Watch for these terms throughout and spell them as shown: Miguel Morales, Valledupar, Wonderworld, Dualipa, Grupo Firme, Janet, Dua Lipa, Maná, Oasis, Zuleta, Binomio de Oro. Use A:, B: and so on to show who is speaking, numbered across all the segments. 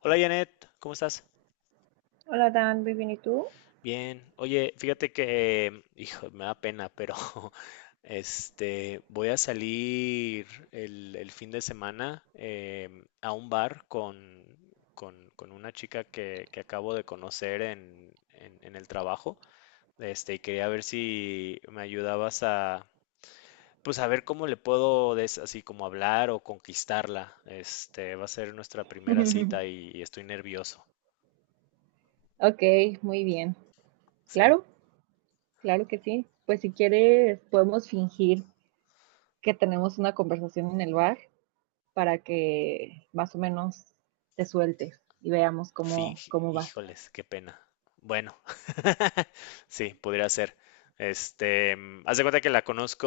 A: Hola Janet, ¿cómo estás?
B: Hola Dan, muy bien, ¿y tú?
A: Bien. Oye, fíjate que, hijo, me da pena, pero voy a salir el fin de semana a un bar con una chica que acabo de conocer en el trabajo. Y quería ver si me ayudabas a, pues a ver cómo le puedo así como hablar o conquistarla. Va a ser nuestra primera cita y estoy nervioso,
B: Ok, muy bien.
A: ¿sí?
B: Claro, claro que sí. Pues si quieres, podemos fingir que tenemos una conversación en el bar para que más o menos te sueltes y veamos cómo,
A: Finge,
B: cómo vas.
A: híjoles, qué pena. Bueno, sí, podría ser. Haz de cuenta que la conozco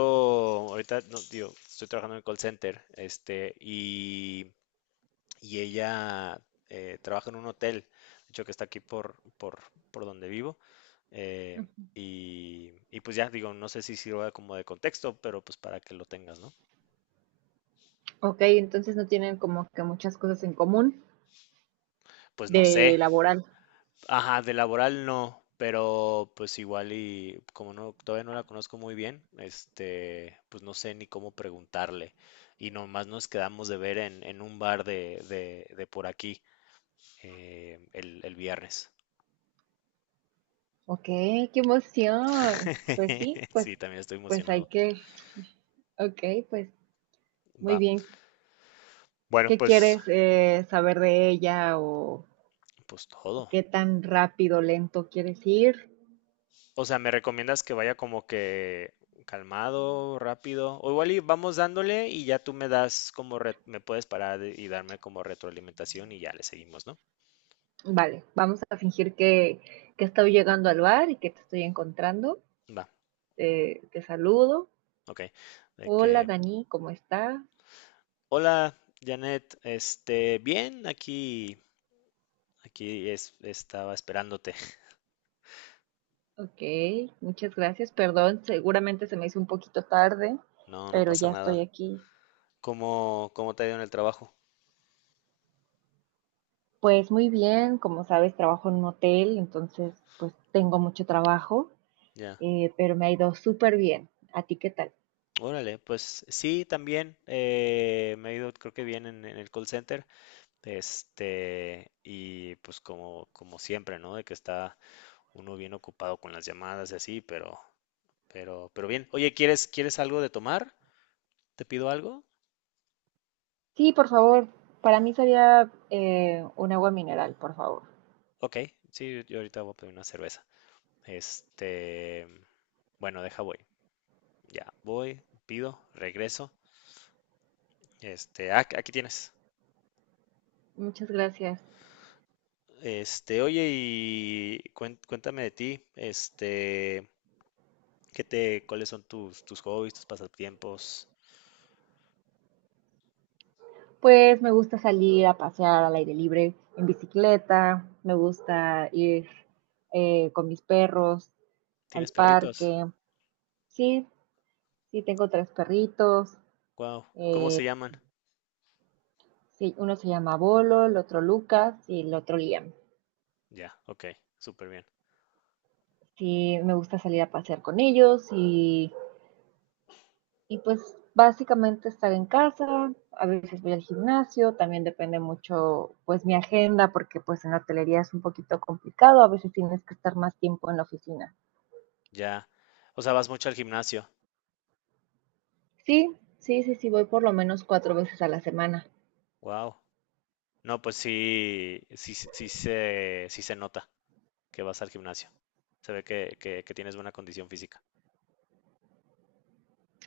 A: ahorita, no, digo, estoy trabajando en el call center, y ella trabaja en un hotel, de hecho que está aquí por donde vivo. eh, y, y pues ya, digo, no sé si sirva como de contexto, pero pues para que lo tengas, ¿no?
B: Ok, entonces no tienen como que muchas cosas en común
A: Pues no
B: de
A: sé.
B: laboral.
A: Ajá, de laboral no, pero pues igual y como no, todavía no la conozco muy bien, pues no sé ni cómo preguntarle. Y nomás nos quedamos de ver en un bar de por aquí, el viernes.
B: Ok, qué emoción. Pues sí, pues,
A: Sí, también estoy
B: pues hay
A: emocionado.
B: que. Ok, pues muy
A: Va.
B: bien.
A: Bueno,
B: ¿Qué
A: pues,
B: quieres saber de ella
A: pues
B: o
A: todo.
B: qué tan rápido, lento quieres ir.
A: O sea, ¿me recomiendas que vaya como que calmado, rápido? O igual y vamos dándole y ya tú me das como me puedes parar y darme como retroalimentación y ya le seguimos, ¿no?
B: Vale, vamos a fingir que estoy llegando al bar y que te estoy encontrando.
A: Va,
B: Te saludo.
A: ok. De
B: Hola
A: que,
B: Dani, ¿cómo estás?
A: hola, Janet, bien, aquí es, estaba esperándote.
B: Ok, muchas gracias. Perdón, seguramente se me hizo un poquito tarde,
A: No, no
B: pero
A: pasa
B: ya estoy
A: nada.
B: aquí.
A: ¿Cómo te ha ido en el trabajo?
B: Pues muy bien, como sabes, trabajo en un hotel, entonces pues tengo mucho trabajo,
A: Ya.
B: pero me ha ido súper bien. ¿A ti qué tal?
A: Órale, pues sí, también me ha ido, creo que bien en el call center. Y pues como, como siempre, ¿no? De que está uno bien ocupado con las llamadas y así, pero bien. Oye, ¿quieres algo de tomar? ¿Te pido algo?
B: Sí, por favor, para mí sería un agua mineral, por favor.
A: Ok, sí, yo ahorita voy a pedir una cerveza. Este, bueno, deja voy. Ya, voy, pido, regreso. Aquí tienes.
B: Muchas gracias.
A: Oye, y cuéntame de ti. ¿Qué te, cuáles son tus, tus hobbies, tus pasatiempos?
B: Pues me gusta salir a pasear al aire libre en bicicleta, me gusta ir con mis perros al
A: ¿Tienes perritos?
B: parque. Sí, sí, tengo tres perritos.
A: Wow, ¿cómo se llaman?
B: Sí, uno se llama Bolo, el otro Lucas y el otro Liam.
A: Ya, ok, súper bien.
B: Sí, me gusta salir a pasear con ellos y pues básicamente estar en casa, a veces voy al gimnasio, también depende mucho pues mi agenda, porque pues en la hotelería es un poquito complicado, a veces tienes que estar más tiempo en la oficina.
A: Ya. O sea, vas mucho al gimnasio.
B: Sí, sí, sí, sí, voy por lo menos cuatro veces a la semana.
A: Wow. No, pues sí, sí, sí se nota que vas al gimnasio. Se ve que tienes buena condición física.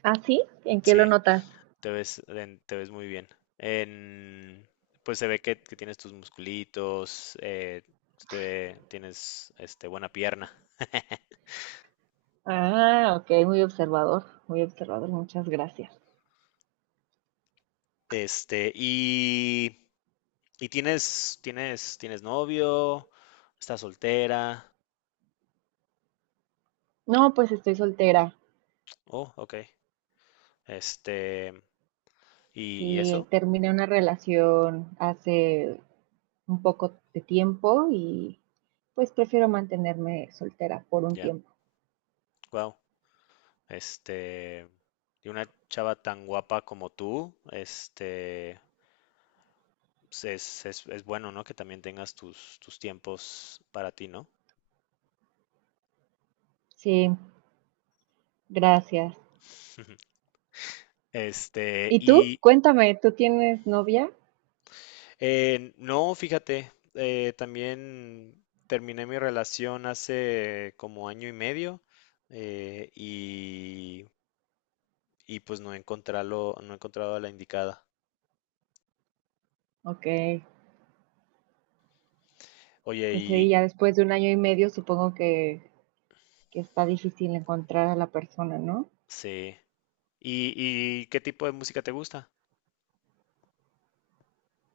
B: ¿Ah, sí? ¿En qué
A: Sí.
B: lo notas?
A: Te ves, te ves muy bien. En- pues se ve que tienes tus musculitos, tienes buena pierna.
B: Ah, ok, muy observador, muchas gracias.
A: Y, y tienes, tienes novio, estás soltera.
B: No, pues estoy soltera.
A: Oh, ok. Este, y, y
B: Sí,
A: eso,
B: terminé una relación hace un poco de tiempo y pues prefiero mantenerme soltera por un
A: ya.
B: tiempo.
A: Wow. Este, y una chava tan guapa como tú, pues es, es bueno, ¿no? Que también tengas tus, tus tiempos para ti, ¿no?
B: Sí, gracias. ¿Y tú?
A: Y
B: Cuéntame, ¿tú tienes novia?
A: no, fíjate, también terminé mi relación hace como año y medio eh, y, y pues no he encontrado, no he encontrado a la indicada.
B: Ok,
A: Oye,
B: pues sí,
A: y
B: ya después de un año y medio supongo que está difícil encontrar a la persona, ¿no?
A: sí. ¿Y, y qué tipo de música te gusta?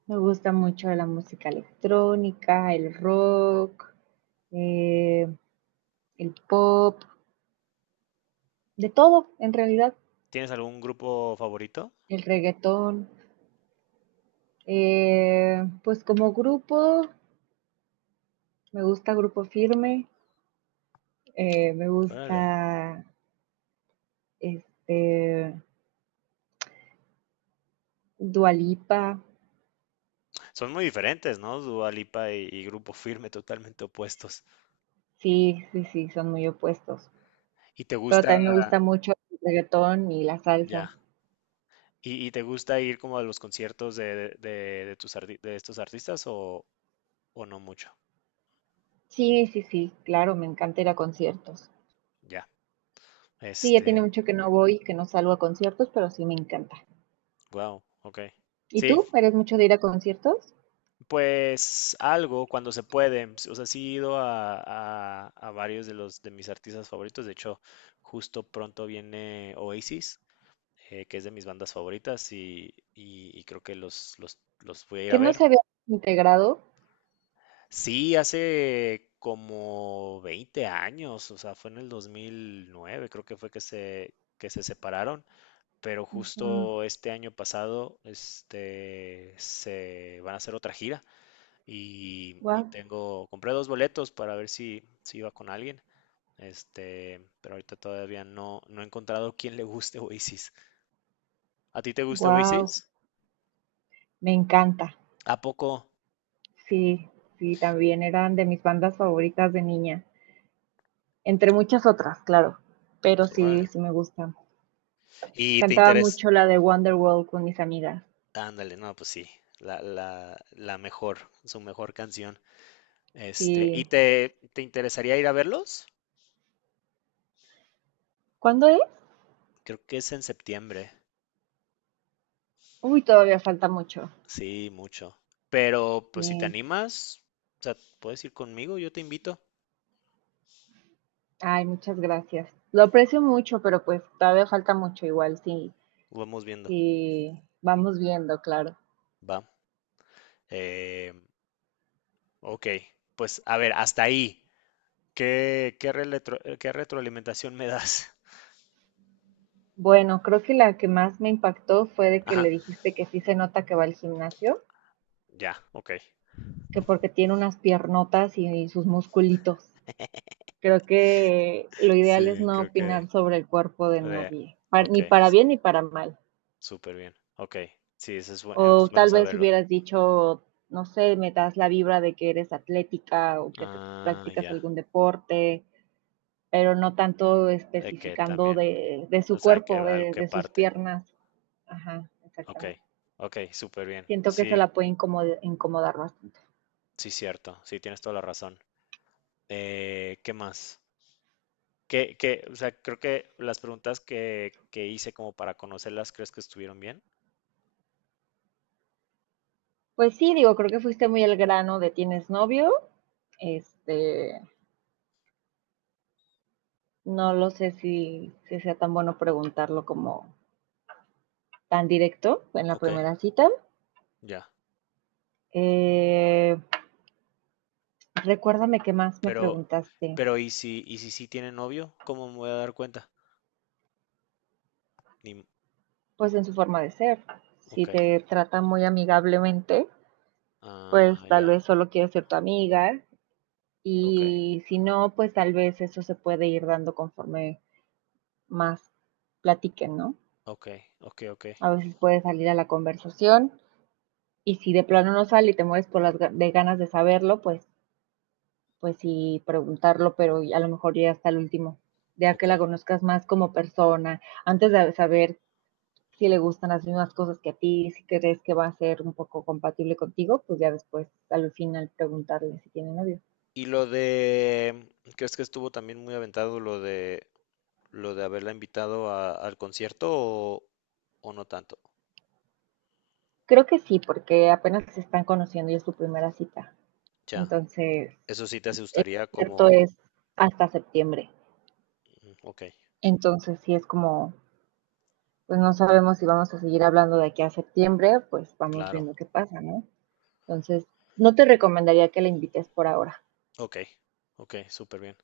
B: Me gusta mucho la música electrónica, el rock, eh, el pop, de todo en realidad,
A: ¿Tienes algún grupo favorito?
B: el reggaetón. Pues como grupo, me gusta Grupo Firme, me gusta
A: Órale.
B: este Dualipa.
A: Son muy diferentes, ¿no? Dua Lipa y Grupo Firme, totalmente opuestos.
B: Sí, sí, sí, son muy opuestos.
A: ¿Y te
B: Pero
A: gusta?
B: también me gusta mucho el reggaetón y la salsa.
A: Ya. Y te gusta ir como a los conciertos de tus de estos artistas o no mucho?
B: Sí, sí, sí, claro, me encanta ir a conciertos.
A: Ya.
B: Sí, ya tiene
A: Este,
B: mucho que no voy, que no salgo a conciertos, pero sí me encanta.
A: wow, ok.
B: ¿Y
A: Sí,
B: tú? ¿Eres mucho de ir a conciertos?
A: pues algo cuando se puede. O sea, sí he ido a varios de los de mis artistas favoritos. De hecho, justo pronto viene Oasis, que es de mis bandas favoritas, y, y creo que los voy a ir
B: Que
A: a
B: no
A: ver.
B: se había integrado.
A: Sí, hace como 20 años, o sea, fue en el 2009, creo que fue que se separaron, pero justo este año pasado, se van a hacer otra gira y
B: Wow,
A: tengo, compré dos boletos para ver si, si iba con alguien, pero ahorita todavía no, no he encontrado quién le guste Oasis. ¿A ti te gusta Oasis?
B: wow, me encanta.
A: ¿A poco?
B: Sí, sí, también eran de mis bandas favoritas de niña, entre muchas otras, claro, pero sí,
A: Órale.
B: sí me gusta.
A: ¿Y te
B: Cantaba
A: interesa?
B: mucho la de Wonderworld con mis amigas.
A: Ándale, no, pues sí, la mejor, su mejor canción. ¿Y
B: Sí.
A: te interesaría ir a verlos?
B: ¿Cuándo es?
A: Creo que es en septiembre,
B: Uy, todavía falta mucho.
A: sí, mucho. Pero pues si te
B: Sí.
A: animas, o sea, puedes ir conmigo, yo te invito,
B: Ay, muchas gracias. Lo aprecio mucho, pero pues todavía falta mucho igual, sí.
A: vamos viendo,
B: Sí, vamos viendo, claro.
A: va. Eh, ok, pues a ver, hasta ahí. ¿Qué, qué, qué retroalimentación me das?
B: Bueno, creo que la que más me impactó fue de que
A: Ajá,
B: le dijiste que sí se nota que va al gimnasio,
A: ya, ok.
B: que porque tiene unas piernotas y sus musculitos. Creo que lo ideal es
A: Sí,
B: no
A: creo que...
B: opinar sobre el cuerpo de
A: de-
B: nadie, par-
A: ok,
B: ni para
A: sí.
B: bien ni para mal.
A: Súper bien. Ok. Sí, eso es,
B: O
A: es bueno
B: tal vez
A: saberlo.
B: hubieras dicho, no sé, me das la vibra de que eres atlética o que te
A: Ah,
B: practicas
A: ya.
B: algún deporte, pero no tanto
A: De que
B: especificando
A: también.
B: de
A: O
B: su
A: sea, que,
B: cuerpo,
A: al que
B: de sus
A: parte.
B: piernas. Ajá,
A: Ok.
B: exactamente.
A: Ok, súper bien.
B: Siento que eso
A: Sí,
B: la puede incomod- incomodar bastante.
A: sí, cierto. Sí, tienes toda la razón. ¿Qué más? ¿Qué, qué, o sea, creo que las preguntas que hice como para conocerlas, ¿crees que estuvieron bien?
B: Pues sí, digo, creo que fuiste muy el grano de tienes novio, este, no lo sé si sea tan bueno preguntarlo como tan directo en la
A: Ok,
B: primera cita.
A: ya.
B: Eh, recuérdame qué más me
A: Pero,
B: preguntaste.
A: pero y si sí tiene novio? ¿Cómo me voy a dar cuenta? Ni, m-
B: Pues en su forma de ser. Si
A: ok.
B: te trata muy amigablemente,
A: Ah,
B: pues tal
A: ya.
B: vez solo quiere ser tu amiga.
A: Ok.
B: Y si no, pues tal vez eso se puede ir dando conforme más platiquen, ¿no?
A: Ok. Ok, ok.
B: A veces puede salir a la conversación. Y si de plano no sale y te mueres por las de ganas de saberlo, pues pues sí, preguntarlo, pero a lo mejor ya hasta el último, ya que
A: Ok.
B: la conozcas más como persona, antes de saber si le gustan las mismas cosas que a ti, si crees que va a ser un poco compatible contigo, pues ya después al final preguntarle si tiene novio.
A: Y lo de, ¿crees que estuvo también muy aventado lo de haberla invitado al concierto o no tanto?
B: Creo que sí, porque apenas se están conociendo y es su primera cita.
A: Ya,
B: Entonces,
A: eso sí te
B: el
A: asustaría
B: cierto
A: como,
B: es hasta septiembre.
A: mm, ok,
B: Entonces, sí es como, pues no sabemos si vamos a seguir hablando de aquí a septiembre, pues vamos
A: claro,
B: viendo qué pasa, ¿no? Entonces, no te recomendaría que la invites por ahora.
A: ok, ok, súper bien.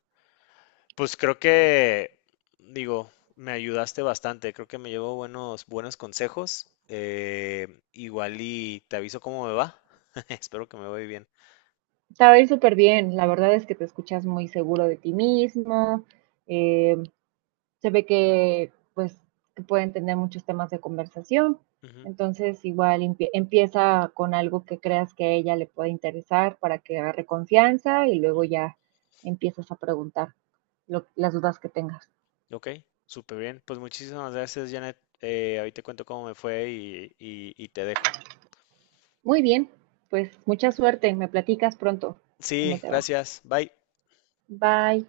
A: Pues creo que, digo, me ayudaste bastante, creo que me llevo buenos, buenos consejos. Igual y te aviso cómo me va. Espero que me vaya bien.
B: Te va a ir súper bien, la verdad es que te escuchas muy seguro de ti mismo, eh, se ve que pues que pueden tener muchos temas de conversación,
A: Ujú,
B: entonces igual empieza con algo que creas que a ella le pueda interesar para que agarre confianza y luego
A: ujú.
B: ya empiezas a preguntar lo, las dudas que tengas.
A: Ok, súper bien. Pues muchísimas gracias, Janet. Ahorita cuento cómo me fue y, y te dejo.
B: Muy bien, pues mucha suerte, me platicas pronto cómo
A: Sí,
B: te va.
A: gracias. Bye.
B: Bye.